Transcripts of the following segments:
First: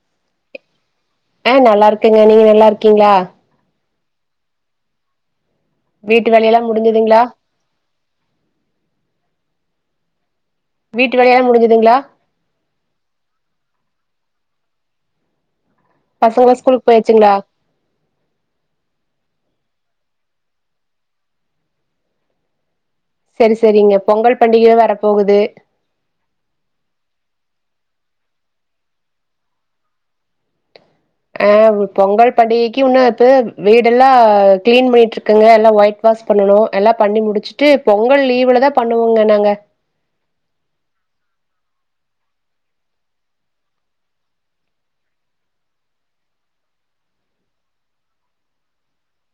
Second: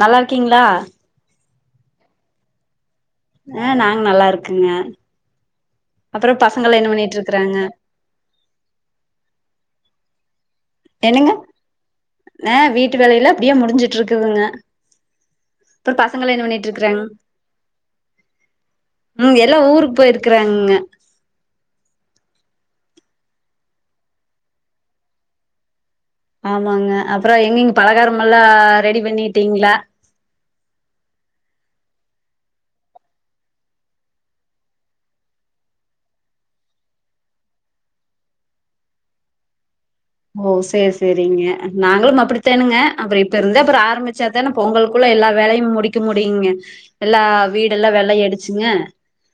நல்லா இருக்கீங்ளா ஆ நல்லா இருக்கங்க நீங்க நல்லா இருக்கீங்ளா ம் நல்லா இருக்குங்க வீட்டு அப்பற வேலையெல்லா பசங்களா என்ன முடிஞ்சுதுங்களா பண்ணிட்ருக்குறாங்க வீட்டு என்னங்க வேலையெல்லா முடிஞ்சுதுங்களா ஆ வீட்டு வேலைலா இப்டியே முடிஞ்சுட்ருக்குதுங்க இப்ப பசங்களா என்ன ஸ்கூலுக்கு பண்ணிட்ருக்கிறாங்க போயாச்சுங்களா ம் எல்லா ஊரு போயிருக்கிறாங்கங்க செரி செரிங்க பொங்கல் பண்டிகையு வர போகுது ஆமாங்க அப்பற எங்கெங்க பலகாரமெல்லா ரெடி பண்ணிட்டீங்ளா அ பொங்கல் பண்டிகைக்கு இன்னு எப்பவும் வீடெல்லா க்ளீன் பண்ணிட்ருக்கங்க எல்லா ஒயிட் வா வாஷ் பண்ணனு எல்லா பண்ணி முடிச்சுட்டு பொங்கல் லீவுல தா பண்ணுவோங்க நாங்க ஓ சேரி சேரிங்க நாங்களும் அப்டித்தானுங்க அப்பற இப்ப இருந்தே அப்பற ஆரம்மிச்சாதான பொங்கலுக்குல்ல எல்லா வேலையும் முடிக்க முடியுங்க எல்லா வீடெல்லா வெள்ளை அடிச்சுங்க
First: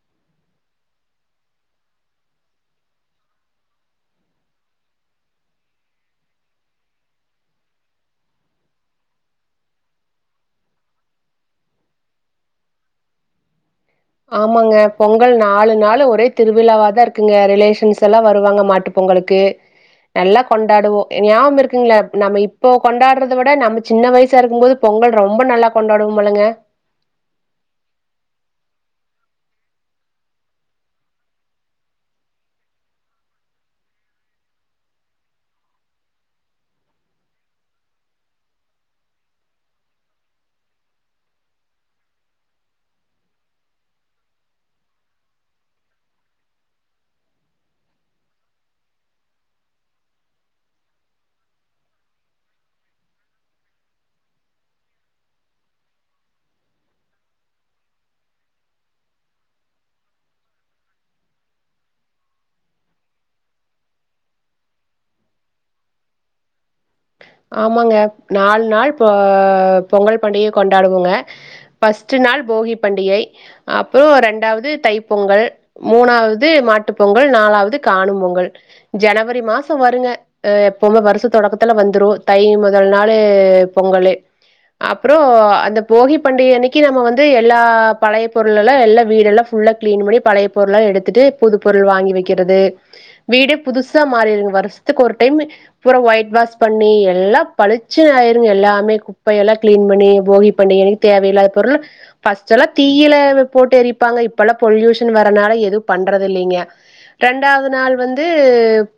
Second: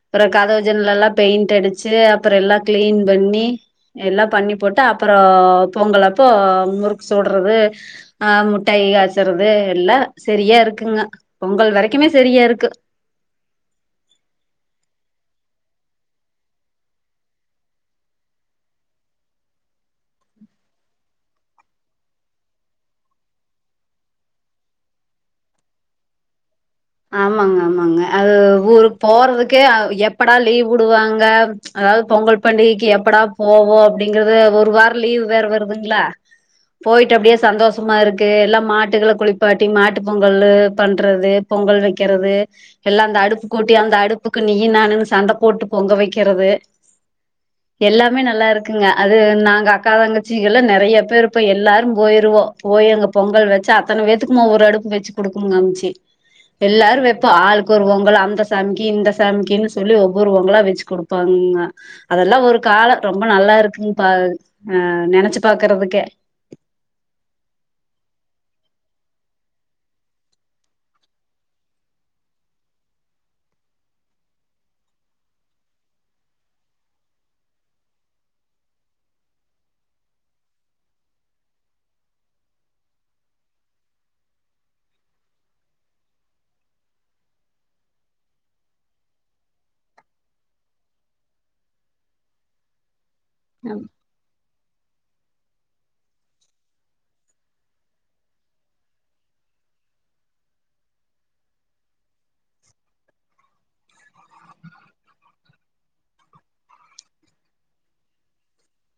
அப்பற கதவு ஜன்னலெல்லா பெயிண்ட் அடிச்சு அப்பற எல்லா க்ளீன் பண்ணி எல்லா பண்ணி போட்டா அப்பறோ பொங்கல் அப்போ முறுக்கு சுட்றது ஆ முட்டாயி காச்சறது எல்லா செரியா இருக்கு குங்க பொங்கல் வரைக்குமே செரியா இருக்கு ஆமாங்க பொங்கல் நாலு நாளு ஒரே திருவிழாவா தா இருக்குங்க ரிலேஷன்ஸ் எல்லா வருவாங்க மாட்டு பொங் கலுக்கு நல்லா கொண்டாடுவோ எ ஞாவகம் இருக்குங்ளா நம்ம இப்போ கொண்டாடுறத விட நம்ம சின்ன வயசா இருக்கும் போது பொ பொங்கல் ரொம்ப நல்லா கொண்டாடுவோமுலங்க ஆமாங்க ஆமாங்க அது ஊருக்கு போறதுக்கே அ எப்படா லீவ் விடுவாங்க அ அதாவ்து பொங்கல் பண்டிகைக்கு எப்படா போவோ அப்டிங்கறது ஒரு வார லீவ் வேற வருதுங்ளா போயிட்டு அப்டியே சந்தோஷமா இருக்கு எல்லா மாட்டுகள குளிப்பாட்டி மாட்டு பொங்கலு பண்றது பொங்கல் வெக்கிறது எல்லா அந்த அடுப்பு கூட்டி அந்த அடுப்புக்கு நீயி நானுனு சண்ட போட்டு பொங்க வைக்கிறது எ எல்லாமே நல்லா இருக்குங்க அது நாங்க அக்கா தங்கச்சிகள்லா நெறைய பேர் இப்ப எல்லாரு போயிரு வோ போய் அங்க பொங்கல் வச்சு அத்தன வேத்துக்குமா ஒரு அடுப்பு வச்சு குடுக்கும் எம்ச்சி எல்லாரு வெப்போ ஆளுக்கு ஒரு பொங்கலா அந்த சாமிக்கு இந்த சாமிக்கின்னு சொல்லி ஒவ்வொரு பொங்கலா வெச்சு குடுப்பா அம்மா அதெல்லா‌ ஒரு கால ரொம்ப நல்லா இருக்குங் பா ஆ நெனச்சு பாக்குறதுக்கே ஆமாங்க நாலு நாள் இப்ப பொங்கல் பண்டிகைய கொண்டாடுவோங்க ஃபஸ்ட்டு நாள் போகி பண்டிகை அப்போ ரெண்டாவ்து தைப் பொங்கல் மூணாவ்து மாட்டுப்பொங்கல் ம் நாலாவ்து காணும் பொங்கல் ஜனவரி மாச வருங்க அ எப்பவுமே வருச தொடக்கத்துல வந்துரு தை முதல் நாளு பொங்கலு அப்றோ அந்த போகி பண்டிகை அன்னைக்கி நம்ம வந்து எல்லா பழைய பொருளெல்லா எல்லா வீடெல்லா சுத் ஃபுல்லா க்ளீன் பண்ணி பழைய பொருள்லா எடுத்துட்டு புது பொருள் வாங்கி வக்கிறது வீடே புதுசா மாறிரு வருசத்துக்கு ஒரு டைம்மு பூரா ஒயிட் வாஷ் பண்ணி எல்லா பளிச்சுனு ஆயிருங்க எல்லாமே குப்பையெல்லா க்ளீன் பண்ணி போகி பண்டிகை அன்னைக்கு தேவையில்லாத பொருளு ஃபஸ்டெல்லா தீயில போட்டு எரிப்பாங்க இப்பலா பொல்யூஷன் வரனால எதுவு பண்றதில்லைங்க ரெண்டாவ்து நாள் வந்து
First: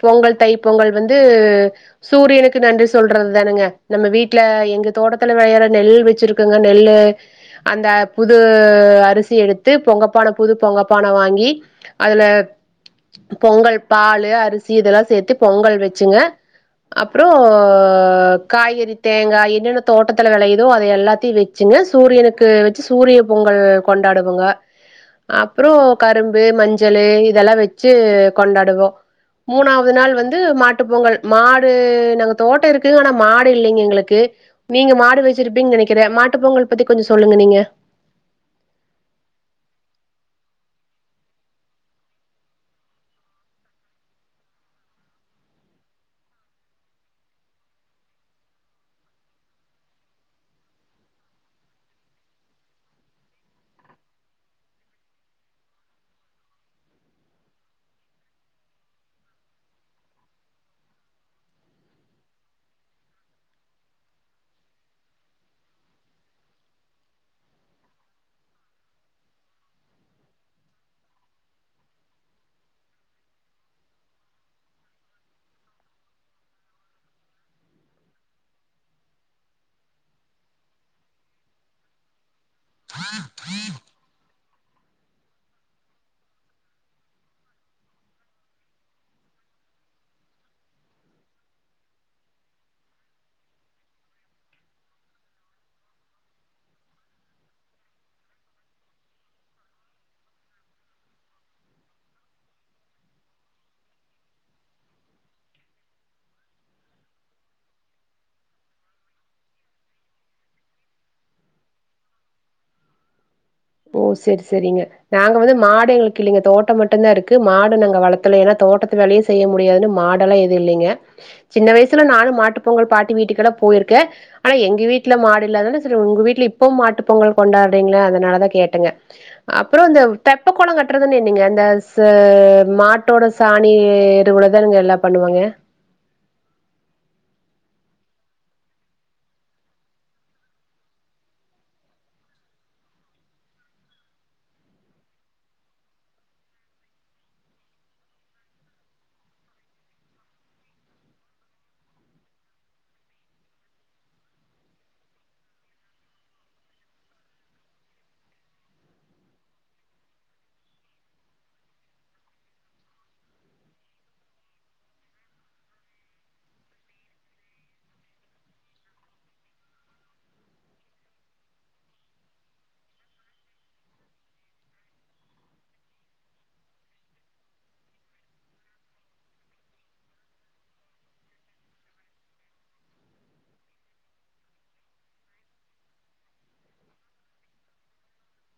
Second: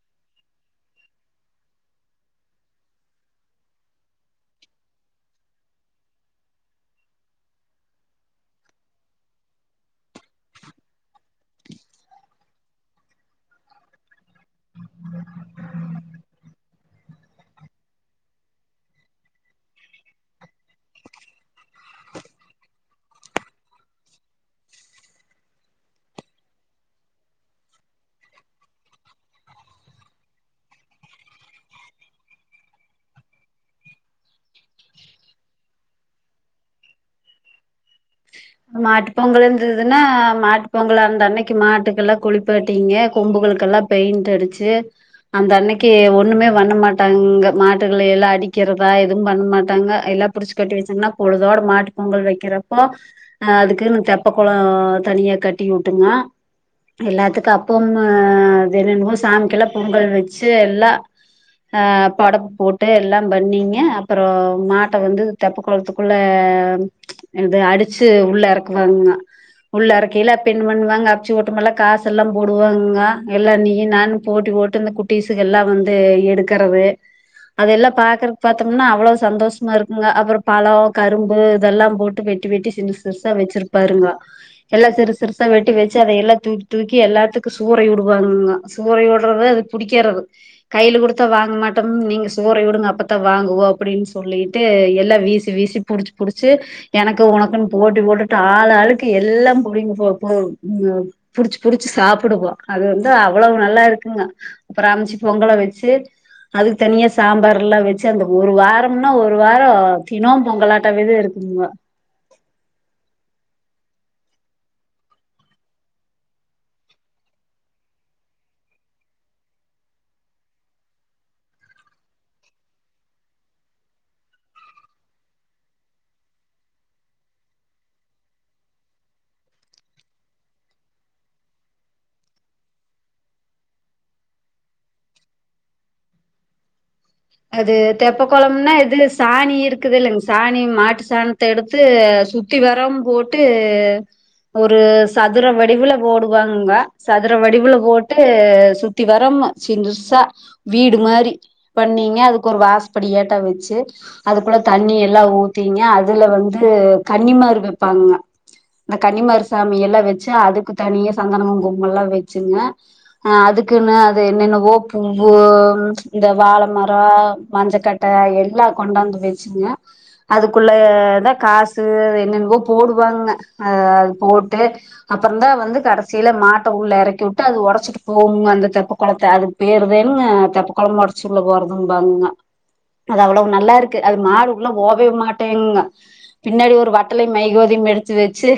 பொங்கல் தை பொங்கல் வந்து சூரியனுக்கு நன்றி சொ சொல்றது தானுங்க நம்ம வீட்ல எங்க தோட்டத்துல வெளையற நெல்லு வச்சிருக்கங்க நெல்லு அந்த அ புது அரிசி எடுத்து பொங்கப்பான புது பொங்கப்பான வாங்கி அதுல பொங்கல் பாலு அரிசி இதெல்லா சேத்து பொங்கல் வச்சுங்க அப்றோ அ காய்கறி தேங்கா என்னென்ன தோட்டத்துல வெளையுதோ அத எல்லாத்தையு வெச்சுங்க சூரியனுக்கு வச்சு சூரிய பொங்கல் கொண்டாடுவங்க அப்றோ கரும்பு மஞ்சளு இதெல்லா வெச்சு கொண்டாடுவோ மூணாவ்து நாள் வந்து மாட்டு பொங்கல் மாடு நாங்க தோட்ட இருக்கு கு ஆனா மாடு இல்லீங்க எங்களுக்கு நீங்க மாடு வச்சிருப்பீங்கு நினைக்கிறே மாட்டு பொங்கல் பத்தி கொஞ்ச சொல்லுங்க நீங்க மாட்டு பொங்கல்ருந்ததுன்னா மாட்டு பொங்கலாருந்தன்னைக்கு மாட்டுக்கெல்லா குளிப்பாட்டீங்க கொம்புகளு கல்ல பெயிண்டு அடிச்சு அந்த அன்னைக்கு ஒண்ணுமே பண்ணமாட்டாங்கங்க மாட்டுகளயெல்லா அடி க்கிறதா எது பண்ணமாட்டாங்க எல்லா புடிச்சு கட்டி வச்சாங்கன்னா பொழுதோட மாட்டு பொங்கல் வைக்கிறப்போ அ அதுக்குனு தெப்பகொளோ தனியா கட்டி விட்டுங்க எல்லாத்துக்கு அப்போமோ தெனனுமோ சாமிக்கெல்லா பொங்கல் வச்சு எல்லா அ படப்பு போட்டு எல்லா பண்ணீங்க அப்பறோ மாட்ட வந்து தெப்ப கொளத்துக்குள்ள ள இது அடிச்சு உள்ள எறக்குவாங்கங்க உள்ளறக்கையில அப்யென்ன பண்ணுவாங்க அப்ச்சி ஓட்டமல்லா காசு எல்லா போடுவாங்க எல்லா நீயி நானு போட்டி போட்டு இந்த குட்டிஸ்குகெல்லா வந்து எடுக்கறது அதெல்லா பாக்குறக் பாத்தோம்னா அவ்ளவு சந்தோஷமாருக்குங்க அப்புறோ பழம் கரும்பு இதெல்லா போட்டு வெட்டி வெட்டி சின்னுசிறுசா வச்சிருப்பாருங்க யெல்லா சிறு சிறுசா வெட்டி வச்சு அதயேல்லா தூக்கி தூக்கி எல்லாத்துக்கு சூறை விடுவாங்கங்க சூறை விட்றது பிடிக்கிறது கையில குடுத்தா வாங்க மாட்டோம்னு நீங்க சூறை விடுங்க அப்பதா வாங்குவோ அப்டின்னு சொல்லிட்டு யெல்லா வீசி வீசி புடிச்சு புடிச்சு எனக்கு உனக்குன்னு போட்டி போட்டுட்டு ஆள் ஆளுக்கு எல்லா புடிங் போ போ ம் புடிச்சு புடிச்சு சாப்புடுவோ அது வந்து அவ்வளவு நல்லாருக்குங்க அப்புற அஞ்சு பொங்கல வச்சு அதுக்கு தனியா சாம்பாரல்லா வச்சு அந்த ஒரு வாரம்னா ஒரு வாரோ தினோ பொங்கலாட்டவிதுருக் உம் மா ஓ செரி செரிங்க நாங்க வந்து மாடு எங்களுக்குயில்லிங்க தோட்டோ மட்டுதாருக்கு மாடு நாங்க வளத்தல ஏன்னா தோட்டத்துவேலயு செய்ய முடியாதுனு மாடலயெதுயில்லங்க சின்ன வயசுல நானு மாட்டு பொங்கல் பாட்டி வீட்டுக்கலா போயிருக்கே ஆனாயெங்க வீட்டுல மாடுயில்லாத சரி உங்க வீட்ல இப்போம் மாட்டு பொங்கல் கொண்டாடுறீங்களே அதனால தா கே கேட்டங்க அப்றோ இந்த தெப்ப குளோ கட்டுறதுன்னயென்னீங்க இந்த சா மாட்டோட சா சானி எருவுலதானங்கயெல்லா பண்ணுவாங்க அது தெப்பகுளம்னாயெது சாணிருக்குதுல்லைங்க சாணி மாட்டு சாணத்தயெடுத்து சுத்தி வேறம் போட்டு ஒரு சதுர வடிவுல போடுவாங்கங்க சதுர வடிவுல போட்டு சுத்தி வர ம்மா சின்ருசா வீடு மாரி பண்ணீங் னிய அதுக்கு ஒரு வாசப்படியாட்டோ வச்சு அதுக்குள்ள தண்ணியில்லா ஊத்திங்க அதுல வந்து க கன்னி மாரு வைப்பாங்கங்க அந்த கன்னிமாறுசாமியெல்லா வச்சு அதுக்கு தனிய சந்தனமு குங்கும்மல்லா வச்சுங்க அ அதுக்குன்னு அது என்னென்னவோ பூவு இந்த வாழ மரோ ரா மஞ்சகட்ட எல்லா கொண்டாந்து வச்சுங்க அதுக்குள்ளதா காசு து என்னனவோ போடுவாங்க அத போட்டு அப்புற தா வந்து கடசியில மாட்ட உள் இறக்கிவுட்டு அது உடச்சுட்டு போவுங்க அந்த தெப்ப குளத்த அதுக்கு பேருதானுங்க தெப்பகுளம் உடச்சு உள்ள போறது ம் பங்கா அது அவ்வளவு நல்லாருக்கு அது மாடுவுல்லபோவே மாட்டேங்க பின்னாடி ஒரு வட்டலையுமைக்கு ம்மா யெடுத்து வச்சு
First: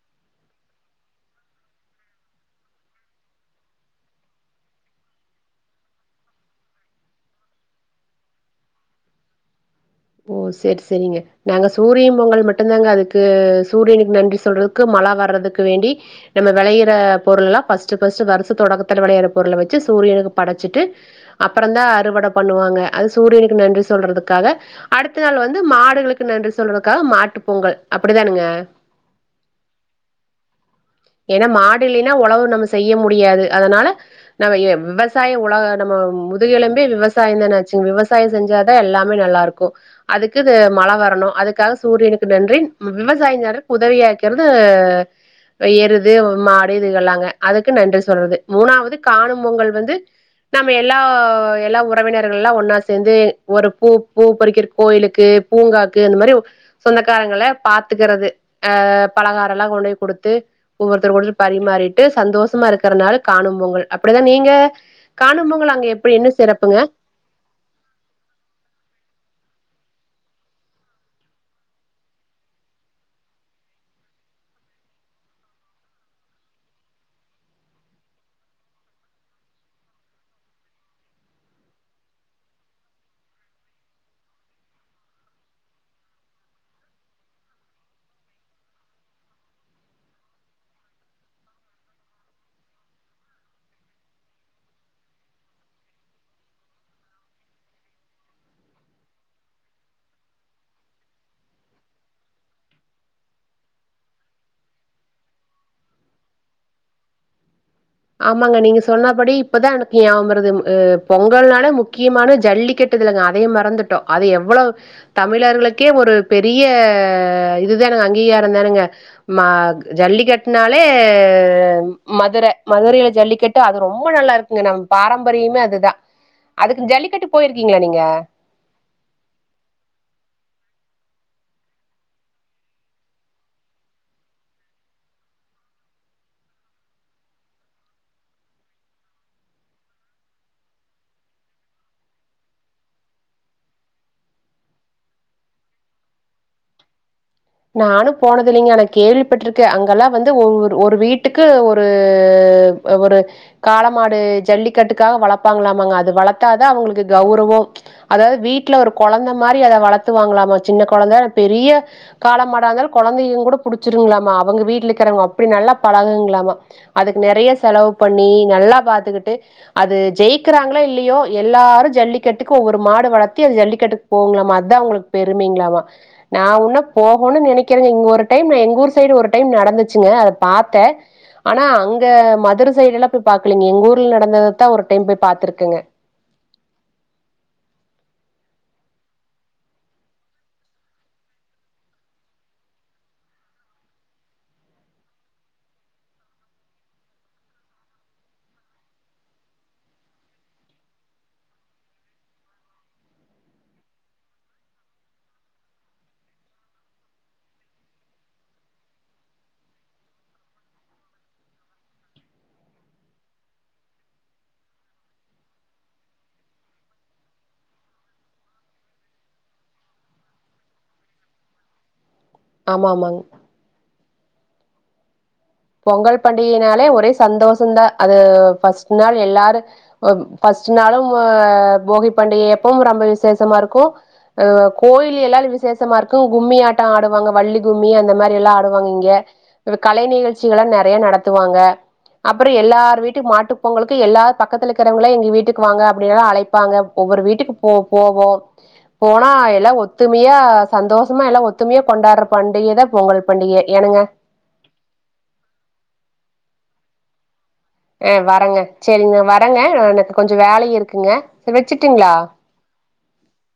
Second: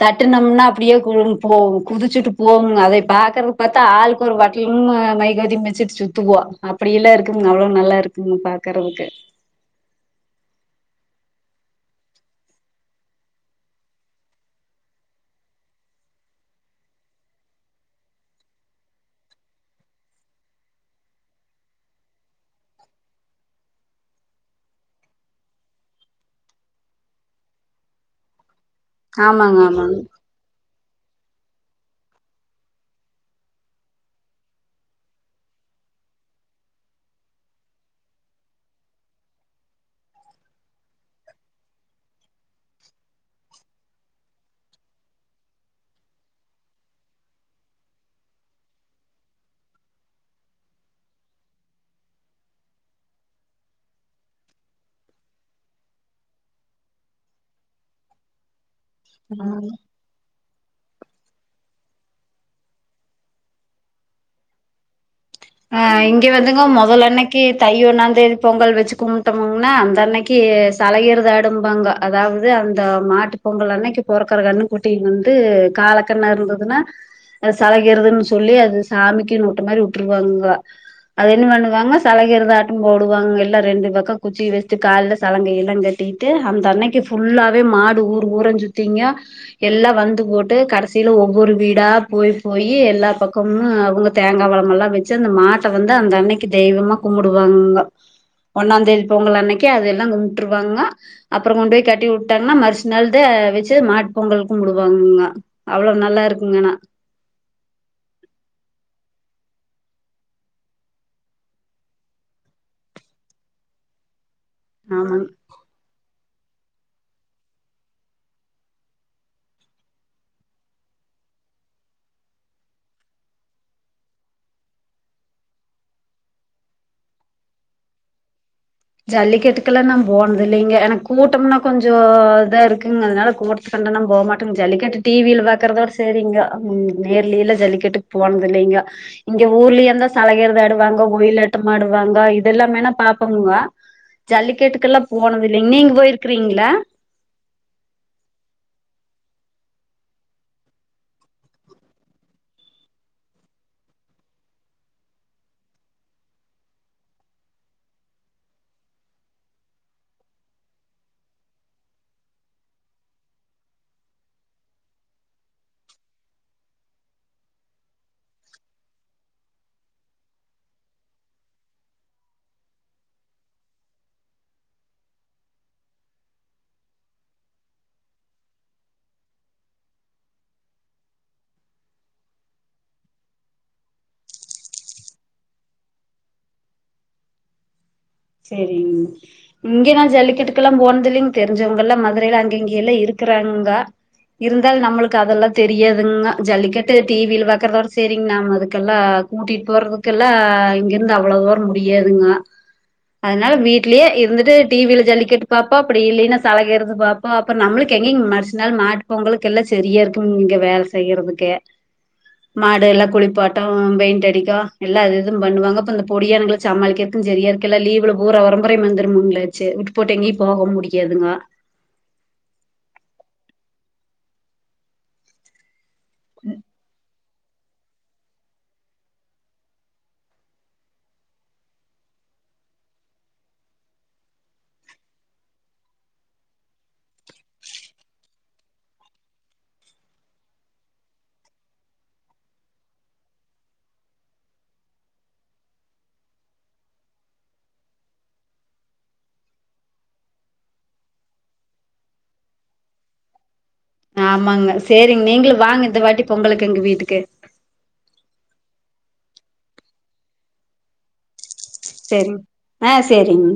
தட்டுனம்னா அப்டியே கு போ குதிச்சுட்டு போவுங்க அதை பாக்றதுக் பாத்தா ஆளுக்கு ஒரு வட்டலும்மு மைகதிவச்சுட்டு சுத்துவோ அப்படியில்லருக்கு க்கு அவ்ளோ நல்லாருக்குங்க பாக்குறதுக்கு ஓ செரி செரிங்க நாங்க சூரியம் பொங்கல் மட்டுந்தாங்க அதுக்கு சூரியனுக்கு நன்றி சொல்றதுக்கு மலா வர்றதுக் க்கு வேண்டி நம்ம வெளையிற பொருளல்லா பஸ்டு பஸ்டு வருச தொடக்கத்தில வெளயிற பொருள வச்சு சூரியனுக்கு பட ச்சுட்டு அப்புறந்தா அறுவட பண்ணுவாங்க அது சூரியனுக்கு நன்றி சொல்றதுக்காக அடுத்த நாள் வந்து மாடுகளுக்கு நன்றி சொல்றதுக்காக மாட்டு பொங்கல் அப்டிதானுங்க ஆமாங்க ஆமாங்க ஏன்னா மாடுயில்லைன்னா உழவு நம்ம செய்ய முடியாது அதனால நம்ம விவசாய உலக நம்ம முதுகெலும்பே விவசாயதானாச்சுங்க விவசயோ செஞ்சாட்ட எல்லாமே நல்லாருக்கு அதுக்குது மழ வரணு அதுக்காக சூரியனுக்கு நன்றி. விவசாயஞரு உதவியாக்கிறது எருது மாடு இதுகளாங்க அதுக்கு நன்றி சொல்றது மூனாவது காணும் பொங்கல் வந்து நம்ப எல்லா எல்லா உறவினர்கள்லா ஒன்னா சேந்து ஒரு பூ பூ பறிக்கிறர்க் கோயிலுக்கு பூங்காக்கு அந்த மாரி சொந்தக்காரங்கள பாத்துக்கறது ஆ பலகாரோலா கொண்டு போய் குடுத்து ஒவ்வொருத்தருகூடலு பரிமாறிட்டு சந்தோஷமா இருக்குற நாள் காணும் பொங்கல் அப்டிதா நீங்க காணும் பொங்கல் அ அங்க எப்படி இங்க என்ன வந்துங்க சிறப்புங்க மொதலன்னைக்கு தை ஒன்னாந் தேதி பொங்கல் வச்சி கும்ட்டோம் னா அந்த அன்னைக்கு சலயிருதாடும்பாங்க அதாவது அந்த மாட்டு பொங்கல் அன்னைக்கு பொறக்கர க கண்ணுகுட்டி வந்து காலக்கண்ணா இருந்ததுனா அது சலகிறதுன் சொல்லி அது சாமிகின் வுட்ட மாரி வுட்ருவாங்க அது என்ன பண்ணுவாங்க சலகிறதாட்டோ போடுவாங்க எல்லா ரெண்டு பக்கோ குச்சி வச்சி கால்ல சலங்கையெல்லா கட் டிட்டு அந்த அன்னைக்கு ஃபுல்லாவே மாடு ஊர் பூரா சுத்திங்க எல்லா வந்து போட்டு கடைசி ல ஒவ்வொரு வீடா போய் போயி எல்லா பக்கம்மு அவுங்க தேங்கா பழமெல்லா வைச்சி அந்த மாட்ட வந்து அந்த அன்னைக்கு தெய்வமா கும்புடுவாங்க ஒன்னா தேதி பொங்கல் அன்னைக்கு அதெல்லா கும்புட்ருவாங்க அப்றோ கொண்ட் போய் கட்டி வுட்டாங்னா மறுஸ் நாள்து வைச்சி மாட்பொங்கல் கும்புடுவாங்கக அவ்ளோ நல்லாருக்குங்க ஆனா ஆமாங்க நீங்க சொன்னாபடி இப்பதா எனக் ஞாபம்வருது ம் பொங்கல்னாலே முக்கியமான ஜல்லிக்கட் டுதல்க அதையே மறந்துட்டோ அது எவ்ளோ ஆமாங்க தமிழர்களுக்கே ஒரு பெரிய இதுதானேங்க அங்கீகாரதானேங்க மா ஜல்லிக்கட்னாலே அ மதுர மதுரைல ஜல்லிக்கட்டு அது ரொம்ப நல்லா இருக்குங்க நம்ப பாரம்பரியமே அதுதா அதுக்கு ஜல்லிக்கட்டு பொய்ருக்கீங்களா நீங்க ஜல்லிக்கட்டுக்கெல்லா நா போனதில்லேங்க எனக் கூட்டம்னா கொஞ்சோ இதா இருக்குங் அதனால கூட்டத்து ல நான் போ மாட்டேங் ஜல்லிக்கட்டு டி வில பாக்கறதோட செரிங்க நேர்லேலா ஜல்லிக்கட்டுக் போனதில்லேங்க இங்க ஊர்லயா இருந்தா சலயிரத் தாடுவாங்க ஒயிலாட்டமாடுவாங்க இதெல்லாமே நா பாப்போம்ங்க ஜல்லிக்கட்டுக்கெல்லா போனதில்லைங் நீங் பொய்ருக்கிறீங்ளா நானு போனதில்லைங்க ஆனா கேள்விப்பட்ருக்கே அங்கெல்லா வந்து ஒவ்வொரு ஒரு வீட்டுக்கு ஒரு அ ஒரு காலமாடு ஜல்லிக்கட்டுக்காக வளப்பாங்களாமாங்க அது வளத்தாதா அவுங்களுக்கு கௌரவோ ஓ அதாவது வீட்ல ஒரு கொழந்த மாரி அத வளத்து வாங்கலாமா சின்ன கொழந்த பெரீய காலமாடா இருந்தாலு கொழந்தையு கூட புடிச்சிருங்களாமா அவங்க வீட்ல இக்கறவங்க அப்டி நல்லா பழகுங்களாமா அதுக்கு நெறையா செலவு பண்ணி நல்லா பாத்துக்கிட்டு அது ஜெயிக்றாங்களோ இல்லியோ எல்லாரு ஜல்லிக் கட்டுக்கு ஒவ்வொரு மாடு வளத்தி அது ஜல்லிக்கட்டுக் போகுங்ளாமா அத்தா அவுங்ளுக் பெருமைங்ளாமா நா ஒன்னு போகனு நெனைக்கிறே இங்க ஒரு டைம் எங்க ஊர் சைடு ஒரு டைம் நடந்துச்சுங்க அத பாத்தே ஆனா அங்க மதுர சைடெல்லா போய் பாக்லீங்க எங்க ஊர்ல நடந்தத தா ஒரு டைம் போய் பாத்ருக்கேங்க செரிங் இங்க நா ஜல்லிக்கட்டுக்கெல்லா போனதில்லைங் தெரிஞ்சவங்கெல்லா மதுரைல அங்க இங்கியெல்லா இருக் குறாங்க இருந்தாலு நம்முளுக் அதெல்லா தெரியாதுங்க ஜல்லிக்கட்டு டி வில பாக்றதோட சேரிங் நாம் அதுக்கெல்லா கூட்டிட் போறதுக்கெல்லா இங்கிருந் அவ்ளோ தூரோ முடியாதுங்க அதனால வீட்லே இருந்துட்டு டி வில ஜல்லிக்கட்டு பாப்பா அப்டி இல்லேனா சலயேறது பாப்பா அப்றோ நம்முளுக் எ ங்கிங் மறுசு நாள் மாட்டு பொங்கலுக்கெல்லா செரியா இருக்குங் இங்க வேல செய்யறதுக்கே மாடு எல்லா குளிப்பாட்டவு பெயிண்ட் அடிக்க எல்லா அது இதும் பண்ணுவாங்க அப்றோ இந்த பொடியனங்கள சமாளிக்கிறக்குங் செரியா இருக் கெல்லா லீவ்ல பூரா ஒரம்பரையு வந்துரும்களாச் சே வுட்டு புட்டு எங்கேயு போகவு முடியாதுங்க ஆமாமாங் பொங்கல் பண்டிகைனாலே ஒரே சந்தோஷோதா அது ஃபர்ஸ்ட் நாள் எல்லாரு ஃபர்ஸ்ட் நாளும் போகிப் பண்டிகை எப்பவும் ரொம்ப விசேஷமா இருக்கு அ கோயிலியெல்லாலு விசேஷமா இருக்கு கும்மி ஆட்டோ ஆடுவாங்க வள்ளி கும்மி அந்த மாரி எல்லா ஆடுவாங்க இங்க நம்ப கலை நிகழ்ச்சிகளா நெறையா நடத்துவாங்க அப்றோ எல்லார் வீட்டு மாட்டு பொங்கலுக்கு எல்லார் பக்கத்துல இக்கறவங்களா எங்க வீட்டுக் வாங்க அப்டின்லா அழைப்பாங்க ஓவ்வொரு வீட்டுக் போ போவோ போனா எல்லா ஒத்துமியா சந்தோஷமா எல்லா ஒத்துமியா கொண் வர்ற பண்டிகேதா பொங்கல் பண்டிகே ஆமாங்க சேரிங் நீங்குளு வாங்க இந்த வாட்டி பொங்கலுக்கு எங்க வீட்டுக்கு ஆ வரேங்க சேரிங்க நா வரேங்க எனக்கு கொஞ்ச வேலை இருக்குங்க செரி வச்சுட்டுங்களா சேரிங் ஆ சேரிங்